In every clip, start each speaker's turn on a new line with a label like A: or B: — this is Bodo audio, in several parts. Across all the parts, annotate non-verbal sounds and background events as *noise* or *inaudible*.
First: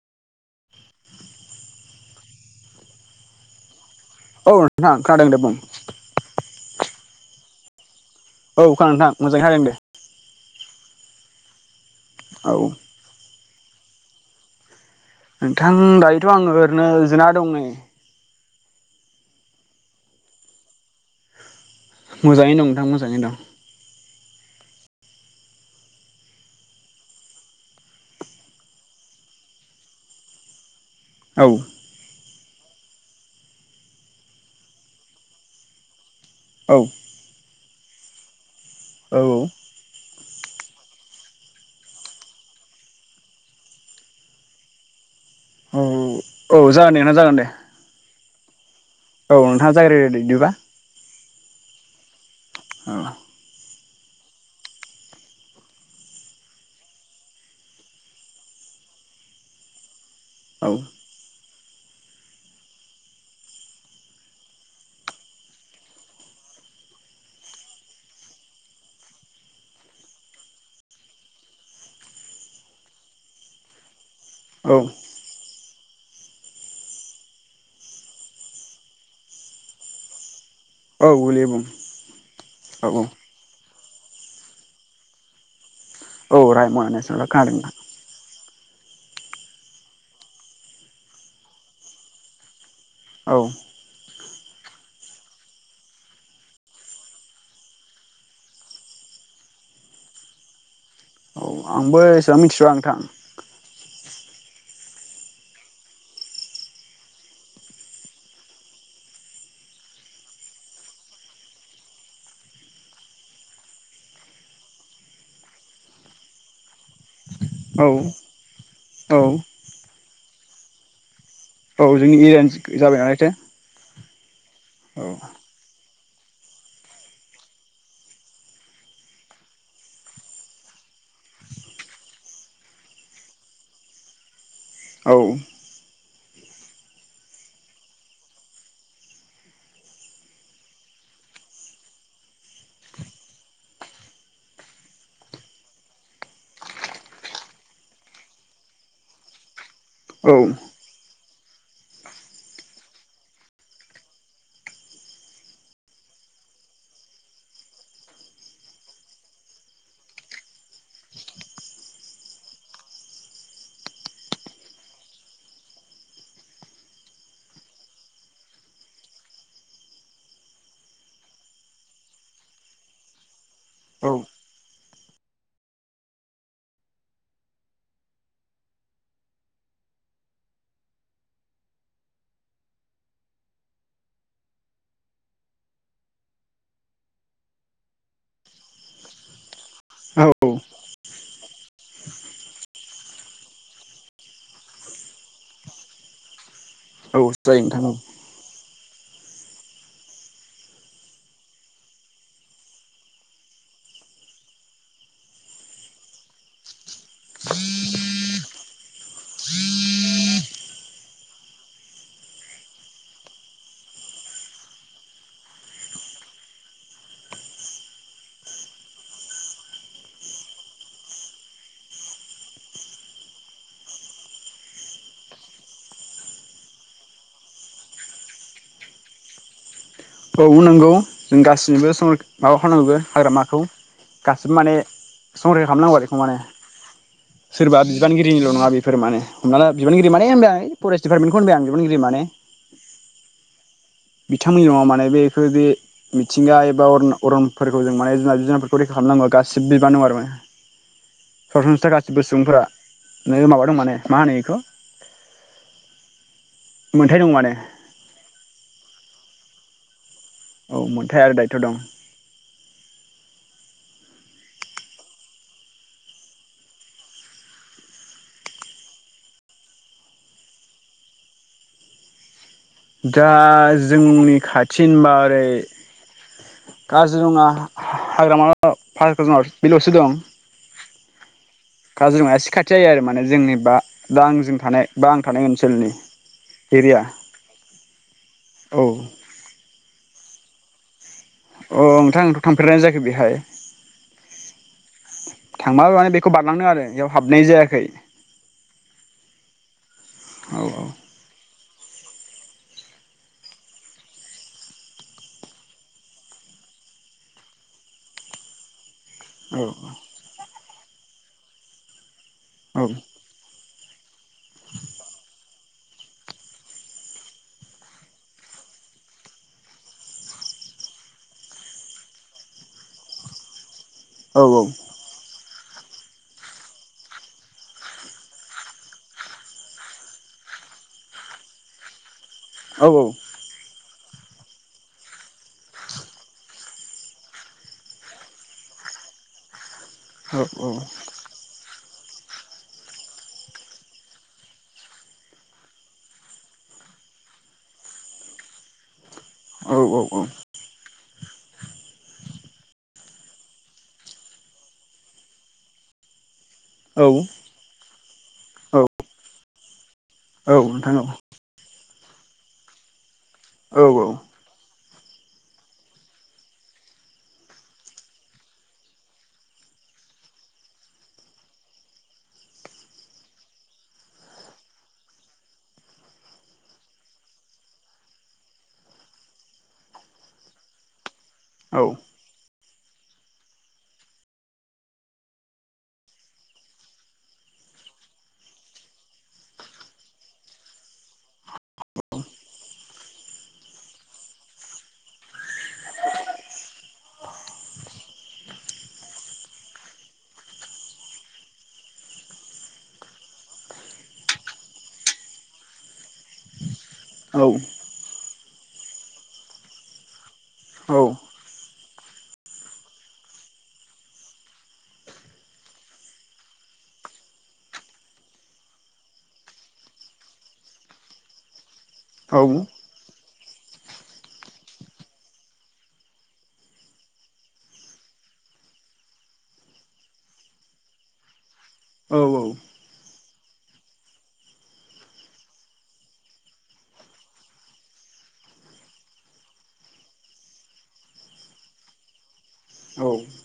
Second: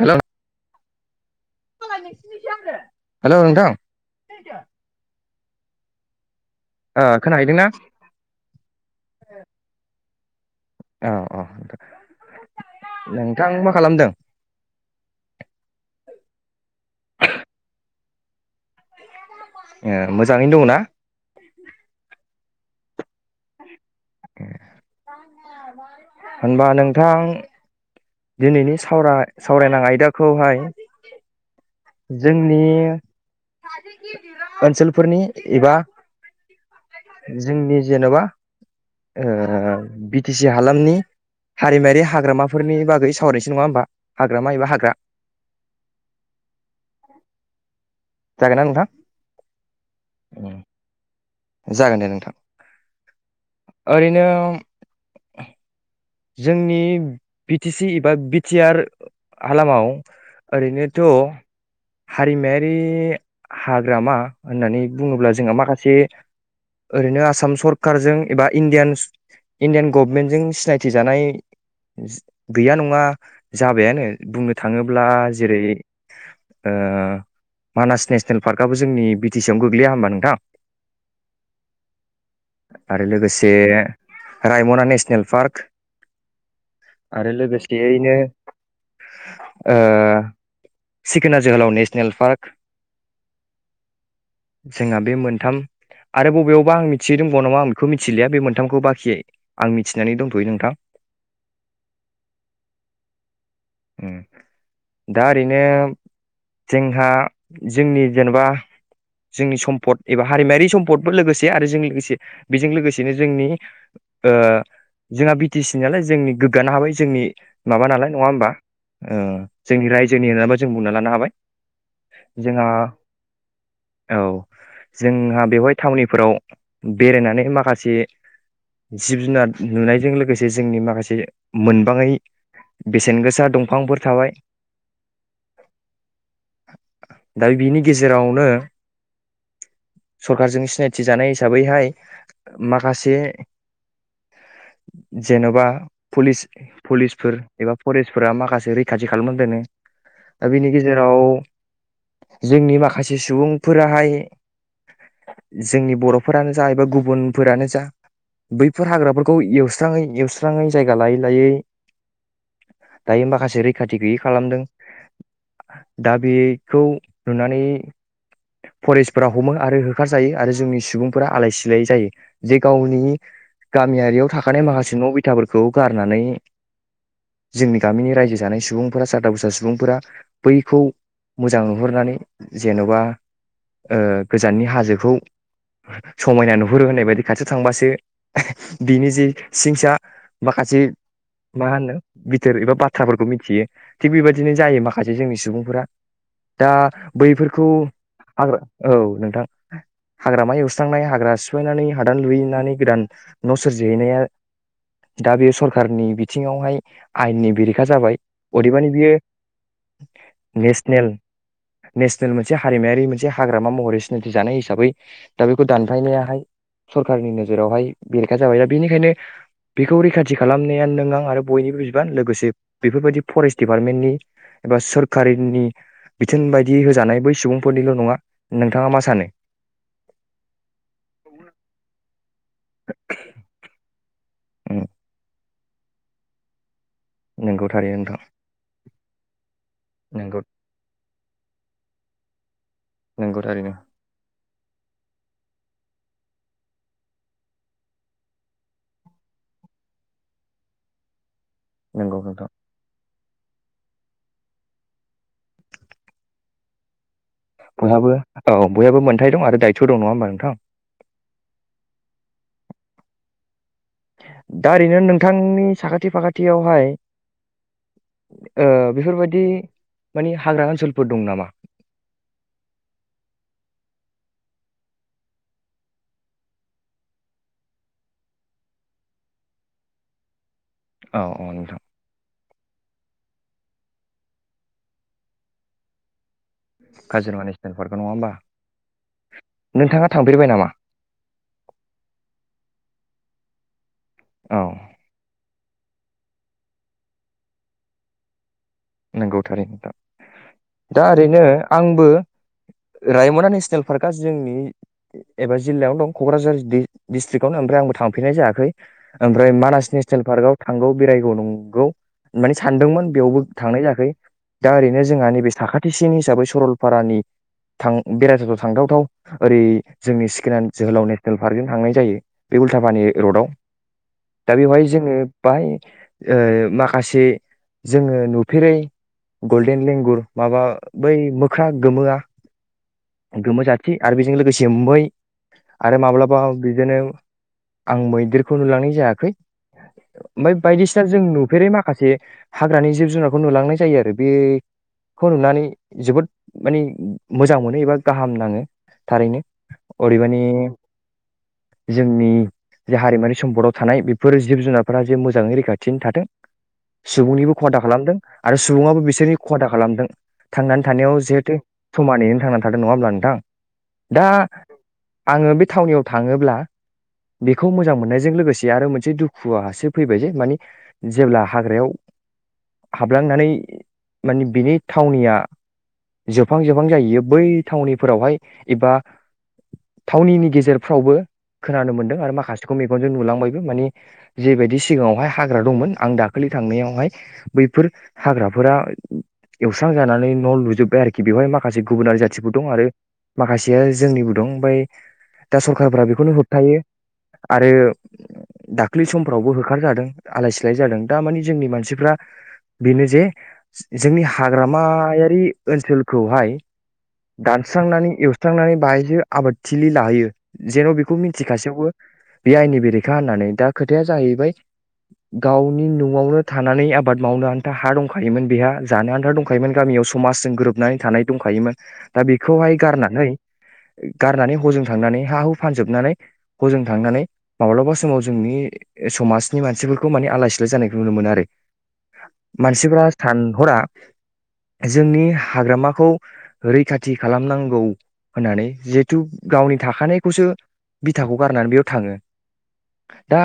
A: हेलौ हेलौ नोंथां
B: औ नोंथां खोनादों दे बुं *unintelligible*
A: ओ खोनाहैदोंना
B: औ खोनादों नोंथां मोजाङै खोनादों दे
A: अ अ
B: औ
A: नोंथां मा खालामदों
B: नोंथां दायोथ' आं ओरैनो जिरायना दं नै
A: ए मोजाङैनो दङनाा
B: मोजाङै दं नोंथां मोजाङैनो दं
A: होनबा नोंथां दिनैनि सावराय सावरायनां आयदाखौहाय
B: औ
A: जोंनि ओनसोलफोरनि एबा
B: औ
A: जोंनि जेनेबा
B: औ
A: टिसि हालामनि हारिमायारि हाग्रामाफोरनि बागै सावरायसै नङा होमबा हाग्रामा एबा हाग्रा
B: औ औ जागोन देना जागोन दे
A: जागोन ना नोंथां
B: औ नोंथाङा जागायग्रोदो बिदिबा
A: जागोन दे नोंथां
B: औ
A: ओरैनो जोंनि बि टि सि एबा बिटिआर हालामाव
B: औ
A: ओरैनोथ' हारिमायारि हाग्रामा होननानै बुङोब्ला जोंहा माखासे ओरैनो आसाम सरखारारजों एबा इण्डियान इण्डियान गभमेन्टजों सिनायथि जानाय गैया नङा जाबायानो बुंनो
B: औ
A: थाङोब्ला जेरै ओ मानास नेसनेल पार्कआबो जोंनि बि टि सि आवनो गोग्लैया होमबा नोंथां
B: औ गोलैयो बुं औ औ
A: आरो लोगोसे रायमना नेसनेल पार्क
B: औ राइमना नोसनेल
A: आरो
B: खोनादों।
A: लोगोसेयैनो ओ सिखोना जोहोलाव नेसनेल पार्क
B: औ
A: जोंहा बे मोनथाम आरो बबेयावबा आं मिथियै दंबावो नामा आं बेखौ मिथिलिया बे मोनथामखौ बाखियै आं मिथिनानै दंथ'यो नोंथां
B: औ आंबो एसेबां मिथिसआ नोंथां।
A: दा ओरैनो जोंहा जोंनि जेनेबा जोंनि सम्पद एबा हारिमायारि सम्पद बे लोगोसे आरो जों लोगोसे बेजों लोगोसेनो जोंनि ओ जोंहा बि टि सि नालाय जोंनि गोग्गानो हाबाय जोंनि
B: औ
A: माबा नालाय नङा होमबा ओ
B: औ
A: जोंनि रायजोनि जों बुंना लानो हाबाय
B: औ जोंनि एरियानि
A: जोंहा
B: जाबायनालायथो
A: औ। जोंहा बेवहाय थावनिफोराव बेरायनानै माखासे जिब जुनार नुनायजों लोगोसे जोंनि माखासे मोनबाङै बेसेन गोसा दंफांफोर थाबाय
B: औ।
A: दा बिनि गेजेरावनो सरखारजों सिनायथि जानाय हिसाबैहाय माखासे जेन'बा फुलिस पुलिसफोर एबा फरेस्टफोरा माखासे रैखाथि खालामनानै दोनो
B: औ
A: दा बिनि गेजेराव जोंनि माखासे सुबुंफोराहाय जोंनि बर'फोरानो जा एबा गुबुनफोरानो जा बैफोर हाग्राफोरखौ एवस्राङै एवस्राङै जायगा लायै लायै दायो माखासे रैखाथि गैयै खालामदों दा बेखौ नुनानै फरेस्टफोरा हमो आरो होखार जायो आरो जोंनि सुबुंफोरा आलाय सिलाय जायो जे गावनि
B: औ
A: गामियारियाव थाखानाय माखासे न बिथाफोरखौ गारनानै जोंनि गामिनि रायजो जानाय सुबुंफोरा सादा बुसा सुबुंफोरा बैखौ मोजां नहरनानै जेन'बा ओ गोजाननि हाजो खौ समायना नुहुरो होननाय बायदि खाथियाव थांबासो बिनि जि सिंसा माखासे मा होनो बिथोर एबा बाथ्राफोरखौ मिथियो थिग बेबायदिनो जायो माखासे जोंनि सुबुंफोरा दा
B: औ जायो
A: बैफोरखौ
B: नोंथां औ
A: हाग्रा औ नोंथां। हाग्रामा एवस्रांनाय हाग्रा सिफायनानै हादान लुहैनानै गोदान न' सोरजिहैनाया दा बेयो सरखारारनि बिथिङावहाय आयेननि बेरेखा जाबाय अदेबानि बियो नेसनेल नेसनेल मोनसे हारिमायारि मोनसे हाग्रामा महरै सिनायथि जानाय हिसाबै दा बेखौ दानफायनायाहाय सरखारारनि नोजोरावहाय बेरेखा जाबाय दा बेनिखायनो बेखौ रैखाथि खालामनाया नों आं आरो बयनिबो बिबान लोगोसे बेफोरबायदि फरेस्ट दिडिपार्टमेन्टनि एबा सोररकारिनि बिथोन बायदि होजानाय बै सुबुंफोरनिल' नङा। नोंथाङा मा सानो?
B: औ नंगौ जों गासैसिबो *unintelligible* हाग्रामाखौ गासिबो माने संरैखा खालामनांगौ आरो बेखौ माने।
A: नोंगौ
B: सोरबा
A: थारैनो नोंथां
B: बिबानगिरिनिल' नङा बे फोर माने। हमना ला बिबानगिरि माने
A: नोंगौ
B: ओमबाय फरेस्ट दिपारमेन्टखौ होनबाय आं बिबानगिरि माने
A: नोंगौ थारैनो।
B: बिथांमोननि न'आव माने बेखौ बे मिथिंगा एबा अरन अरनफोरखौ जों माने जुनार जुनारफोरखौ रैखा खालामनांगौआ गासिबो बिबान नं आरो माने सरासनस्रा
A: नोंगौ
B: गासिबो
A: नोंथां
B: सुबुंफोरा नोङो माबा दं माने मा होनो बेखौ मोन
A: बयहाबो औ बयहाबो मोनथथाय दं दायथ' दं नङा नों
B: औ मोनथाय आरो दायथ' दं
A: दा ओरैनो नोंथांनि साखाथि फाखाथियावहाय बेफोरबायदि माने हाग्रा ओनसोलफोर दं नामा
B: दा जोंनि खाथि होनोबा ओरै काजिरङा हाग्रामा बे ल'सो दं
A: औ-औ नोंथां
B: काजिरङाया एसे खाथि जायो आरो माने जोंनि बा दा आंजों थानाय बा आं थानाय ओनसोलनि एरिया
A: काजिरङानि जफोरखौ नङा होमा
B: औ
A: नोंथाङा थांफेरबाय नामा
B: अ नोंथां थांफेरनाय जायाखै बेहाय
A: औ
B: थांबाबो मानि बेखौ बारलांदों आरो बेयाव हाबनाय जायाखै
A: नंगौ थारैनो नोंथां
B: औ
A: दा ओरैनो आंबो रायमना नेसनेल पार्कआ जोंनि एबा जिल्लायावनो दं क'क्राझार डिस्ट्रिकआवनो ओमफ्राय आंबो थांफेरनाय जायाखै ओमफ्राय
B: औ
A: मानास नेसनेल पार्कआव थांगौ बेरायगौ नंगौ माने
B: औ
A: सानदोंमोन बेयावबो थांनाय जायाखै दा ओरैनो जोंहा नैबे साखाथि टिसिन हिसाबै सरलपारानि बेरायथावथाव थांथावथाव ओरै जोंनि सिखोनान जोहोलाव नेसनेल पार्कजों थांनाय जायो बे उल्थापानि रडआव
B: औ
A: दा बेवहाय जोङो बाय माखासे जोङो नु फेरै गल्डेन लेंगुर माबा बै मोख्रा गोमोआ
B: औ-औ
A: थि आरो बेजों लोगोसे मै आरो माब्लाबा बिदिनो आं मैदेरखौ नुलांनाय जायाखै ओमफ्राय
B: औ
A: बायदिसिना जों नुफेरै माखासे माखासे हाग्रानि जिब जुनार खौ नुलांनाय जायो आरो बेखौ नुनानै जोबोद माने मोजां मोनो एबा गाहाम नाङो थारैनो
B: औ औ
A: अदेबानि जोंनि जे हारिमुारि सम्पदाव थानाय बेफोर जिब जुनारफोरा जे मोजाङै रैखाथि थाथों
B: औ औ
A: सुबुंनिबो खहा दा खालामथों आरो सुबुङाबो बिसोरनि खहा दा खालामथों
B: औ
A: थांनानै
B: नोंथां
A: थानायाव जिहेथु समानैनो थांना थाथों नङा होनोमब्ला नोंथां?
B: औ औ
A: दा आङो बे थावनियाव थाङोब्ला बेखौ मोजां मोननायजों लोगोसे आरो मोनसे दुखुआासो फैबाय जे मानि जेब्ला हाग्रायाव, हाबलांनानै माने बिनि थावनिया जोबहां जोबहां जाहैयो बै थावनिफोरावहाय एबा थावनिनि गेजेरफ्रावबो खोनानो मोनदों आरो माखासे बिखौ मेगनजों नुलांबायबो माने जेबायदि सिगाङावहाय हाग्रा दंमोन आं दाखालि थांनायावहाय, बैफोर हाग्राफोरा एवस्रां जानानै न' लुजोब्बाय आरोखि बेवहाय मा, माखासे गुबुनारि जाथिफोर दं आरो माखासेया जोंनिबो दं ओमफ्राय दा सरखारफोरा बेखौनो होबथायो आरो दाखलि समफ्रावबो होखारजादों आलाय सिलाय जादों दा माने जोंनि मानसिफ्रा, बेनो जे जोंनि हाग्रामायारि ओनसोलखौहाय,
B: औ
A: दानस्रांनानै एव स्रांनानै बाहायजो आबादथिलि लाहोयो, जेन' बेखौ मिन्थिखासेयावबो बे आयेननि बेरेखा होननानै दा खोथाया जाहैबाय गावनि न'आवनो थानानै आब बाद मावनो आन्था हा दंखायोमोन बेहा जानो आन्था दंखायोमोन गामियाव समाजजों गोरोबनानै थानाय दंखायोमोन, दा
B: औ
A: बेखौहाय गारनानै, गारनानै हजों थांनानै हा हु फानजोबनानै हजों थांनानै माब्लाबा समाव जोंनि समाजनि मानसिफोरखौ माने आलाय सिलाय जानायखौ नुनो मोनो आरो
B: औ औ
A: मानसिफ्रा सानहरा जोंनि हाग्रामाखौ रैखाथि खालामनांगौ होननानै जिहेथु गावनि थाखानायखौसो बिथाखौ गारनानै बेयाव थाङो दा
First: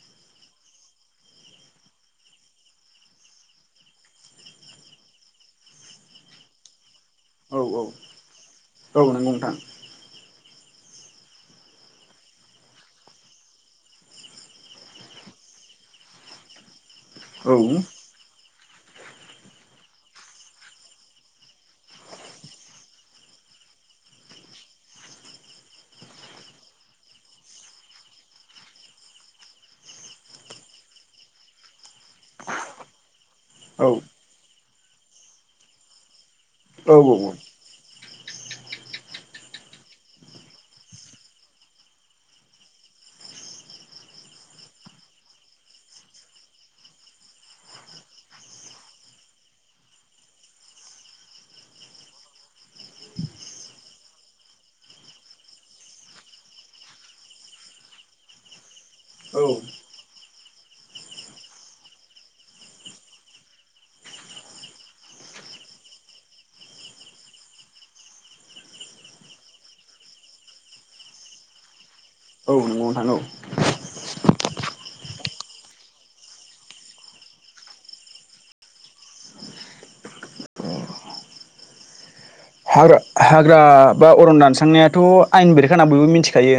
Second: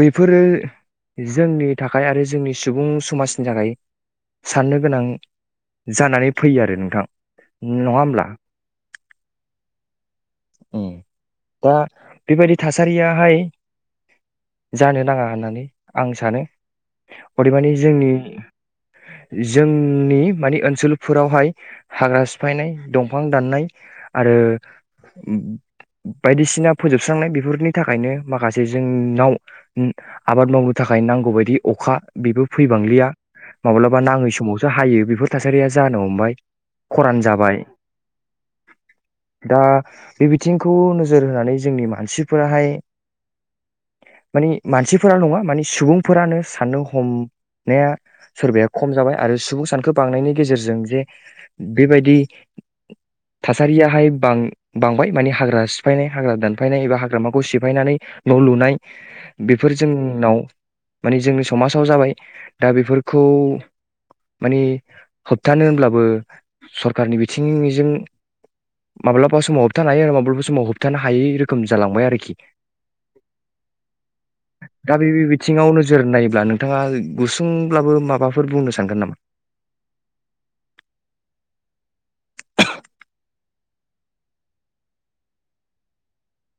A: बेफोरो जोंनि थाख थाखाय आरो जोंनि सुबुं समाजनि थाखाय साननो गोनां जानानै फैयो आरो नोंथां नङा होमब्ला,
B: औ नंगौ नोंथां
A: दा बेबायदि थासारियाहाय जानो नाङा होननानै आं सानो
B: औ
A: अदेमानि जोंनि, जोंनि मानि ओनसोलफोरावहाय हाग्रा सिफायनाय दंफां दाननाय आरो बायदिसिना फोजोबस्रांनाय बेफोरनि थाखायनो माखासे जोंनाव आबाद मावनो थाखाय नांगौ बायदि, अखा बेबो फैबांलिया
B: औ
A: माब्लाबा नाङै समावसो हायो बेफोर थासारिया जानो हमबाय, खरान जाबाय दा बे बिथिंखौ नोजोर होनानै जोंनि मानसिफोराहाय मानि मानसिफोरा नङा मानि सुबुंफोरानो साननो हमनाया सोरबाया खम जाबाय आरो सुबुं सानखो बांनायनि गेजेरजों जे बेबायदि थासारियाहाय बांबाय माने हाग्रा सिफायनाय हाग्रा दानफायनाय एबा हाग्रामाखौ सिफायनानै न' लुनाय
B: औ
A: बेफोर जोंनाव, मान जोंनि समाजाव जाबाय दा बेफोरखौ माने होबथानो होनब्लाबो सरखारनि बिथिंजों माब्लाबा समाव होबथानो हायो आरो माब्लाबा समाव होबथानो हायै रोखोम जालांबाय आरोखि,
B: *unintelligible*
A: दा बे बिथिङावनो, नोजोर नायोब्ला नोंथाङा गुसुंब्लाबो माबाफोर बुंनो सानगोन नामा?
B: औब्रा अरन दानस्रांनायाथ' आयेन बेरेखा होना बयबो मिथिखायो,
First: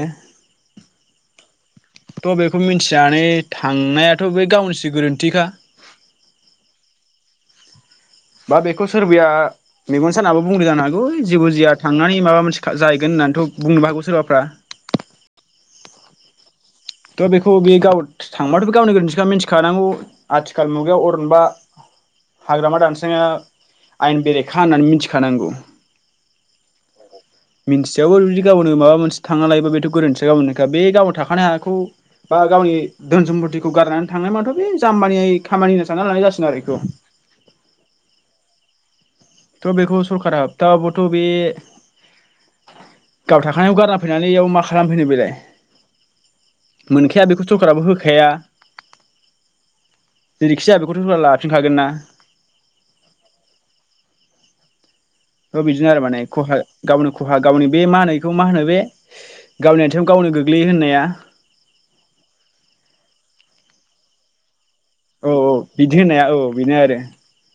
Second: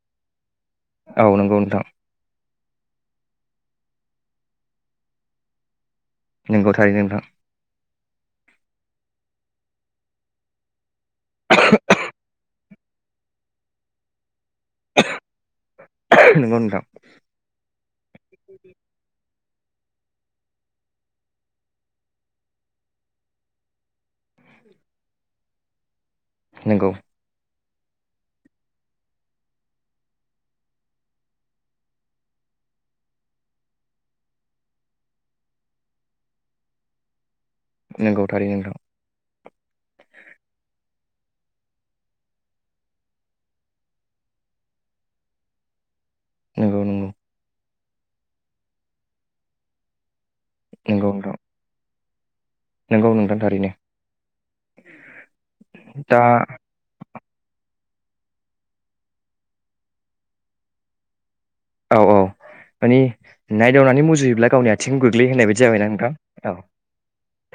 A: औ नंगौ नोंथां
B: थ' बेखौ मिथिनानै थांनायाथ' बे गावनिसो गोरोन्थिखा,
A: नंगौ थारै नोंथां,
B: बा बेखौ सोरबाया मेगन सानाबो बुंदो जानो हागौ बय जेबो जाया थांनानै माबा मोनसे जाहैगोन होन्नानैथ' बुंनोबो हागौ सोरबाफ्रा,
A: नंगौ नोंथां
B: थ' बेखौ बेयो गाव थांबाथ' गावनि गोरोन्थिखा मिथि खानांगौ आथिखाल मुगायाव अरनबा हाग्रामा दानस्राया आयेन बेरेखा होननानै मिथिखानांगौ
A: नोंगौ
B: मिन्थियाबाबो बिदि गावनो माबा मोनसे थांना लायोबा बेथ' गोरोन्थिया गावनिनोखा बे गावनो थाखानाय हाखौ बा गावनि धोन सम्तिखौ गारनानै थांनाय माथ' बे जाम्बानिनो खामानि सानना लानाय जासिगोन आरो बेखौ
A: नंगौ थारैनो नोंथां
B: बेखौ सरकारा होबथाबाबोथ' थ' बे गाव थाखानायाव गारना फैनानै बेयाव मा खालामफैदों बेलाय
A: नंगौ नंगौ
B: मोनखाया बेखौथ' होखाया जेरैखिजाया बेखौथ' लाफिनखागोन ना
A: नोंगौ नोंथां थारैनो
B: बे बिदिनो आरो माने
A: दा
B: खहा गावनो खुहा गावनि बे मा होनो बे गावनि आथिङाव गावनो गोग्लैयो होननाया
A: औ औ मानि नायदावनानै मुजुयोब्ला गावनि आ आथिङावनो गोग्लैयो
B: औ
A: होननाय
B: औ
A: बायदि जाबायना
B: बिदि
A: नोंथां
B: होननाया
A: औ
B: बेनो आरो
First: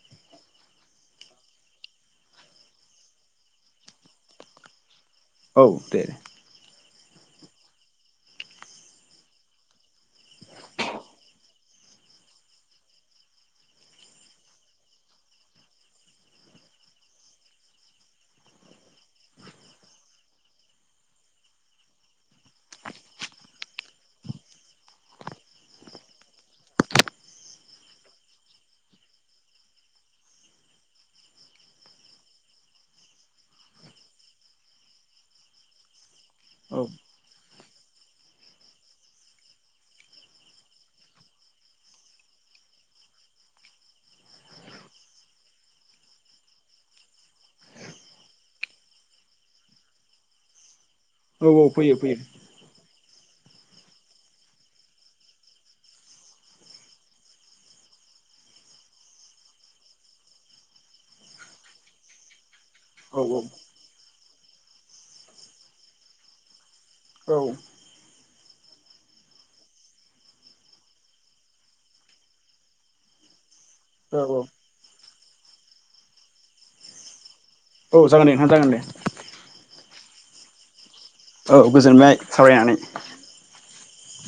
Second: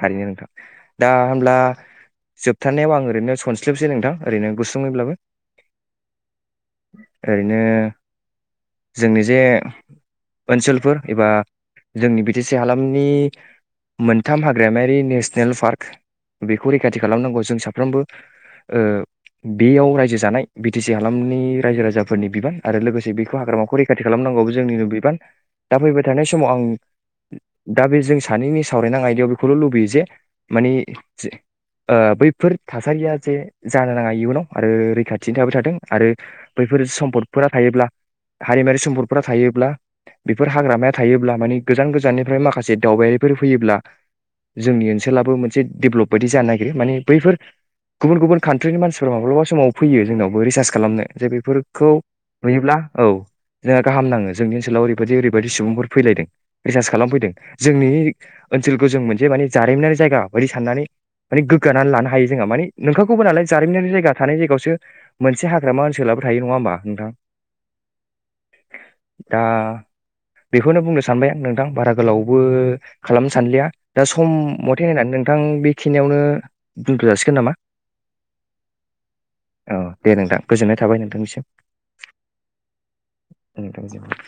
A: थारैनो नोंथां दा होमब्ला जोबथारनायाव आं ओरैनो सनस्लबसै नोंथां ओरैनो गुसुंङैब्लाबो
B: औ देे
A: ओरैनो जोंनि जे ओनसोलफोर एबा जोंनि बि टि सि हालामनि मोनथाम हाग्रामायारि नेसनेल पार्क बेखौ रैखाथि खालामनांगौ जों साफ्रोमबो बेयाव रायजो जानाय बि टि सि हालामनि रायजो राजाफोरनि बिबान आरो लोगोसे बेखौ हाग्रामा खौ रैखाथि खालामनांगौवा जोंनिनो बिबान दा फैबाय थानाय समाव आं दा बे जों सानैनि सावरायनां आयदायाव बेखौल' लुबैयो जे मानि बैफोर थासारिया जे जानो नाङा इयुनाव आरो रैखाथिनि थाबाय थाथों आरो बैफोर
B: औ
A: सम्पदफोरा हायोब्ला हारिमुवारि सम्पदफोरा थायोब्ला बेफोर हाग्रामाया थायोब्ला मानि गोजान गोजाननिफ्राय माखासे दावबायारिफोर फैयोब्ला जोंनि ओनसोलाबो मोनसे डेभेलप बायदि जानो नागिरो माने बैफोर गुबुन गुबुन कान्ट्रिनि मानसिफोराबो माब्लाबा समाव फैयो जोंनावबो रिसार्च खालामनो जे
B: औ औ
A: बेफोरखौ
B: फैयो फैयो
A: नुयोब्ला औ जोंहा गाहाम नाङो जोंनि ओनसोलाव ओरैबायदि ओरैबायदि सुबुंफोर फैलायदों रिसार्च खालामफैदों जोंनि ओनसोलखौ जों मोनसे माने जारिमिनारि जायगा बायदि साननानै माने गोग्गानानै लानो हायो जोंहा माने
B: औ
A: नोंखाखौबो नालाय जारिमिनारि जायगा थानाय जायगायावसो मोनसे हाग्रामा ओनसोलावबो थायो नङा होमबा नोंथां
B: औ
A: दा बेखौनो बुंनो सानबाय आं नोंथां बारा गोलावबो खालामनो सानलिया दा
B: औ
A: सम
B: औ
A: मथे होननानै नोंथां बेखिनियावनो दोनथ' जासिगोन नामा
B: औ जागोन दे नोंथां जागोन दे
A: औ दे नोंदां गोजोननाय थाबाय नों
B: औ गोजोनबाय सावरायना
A: जब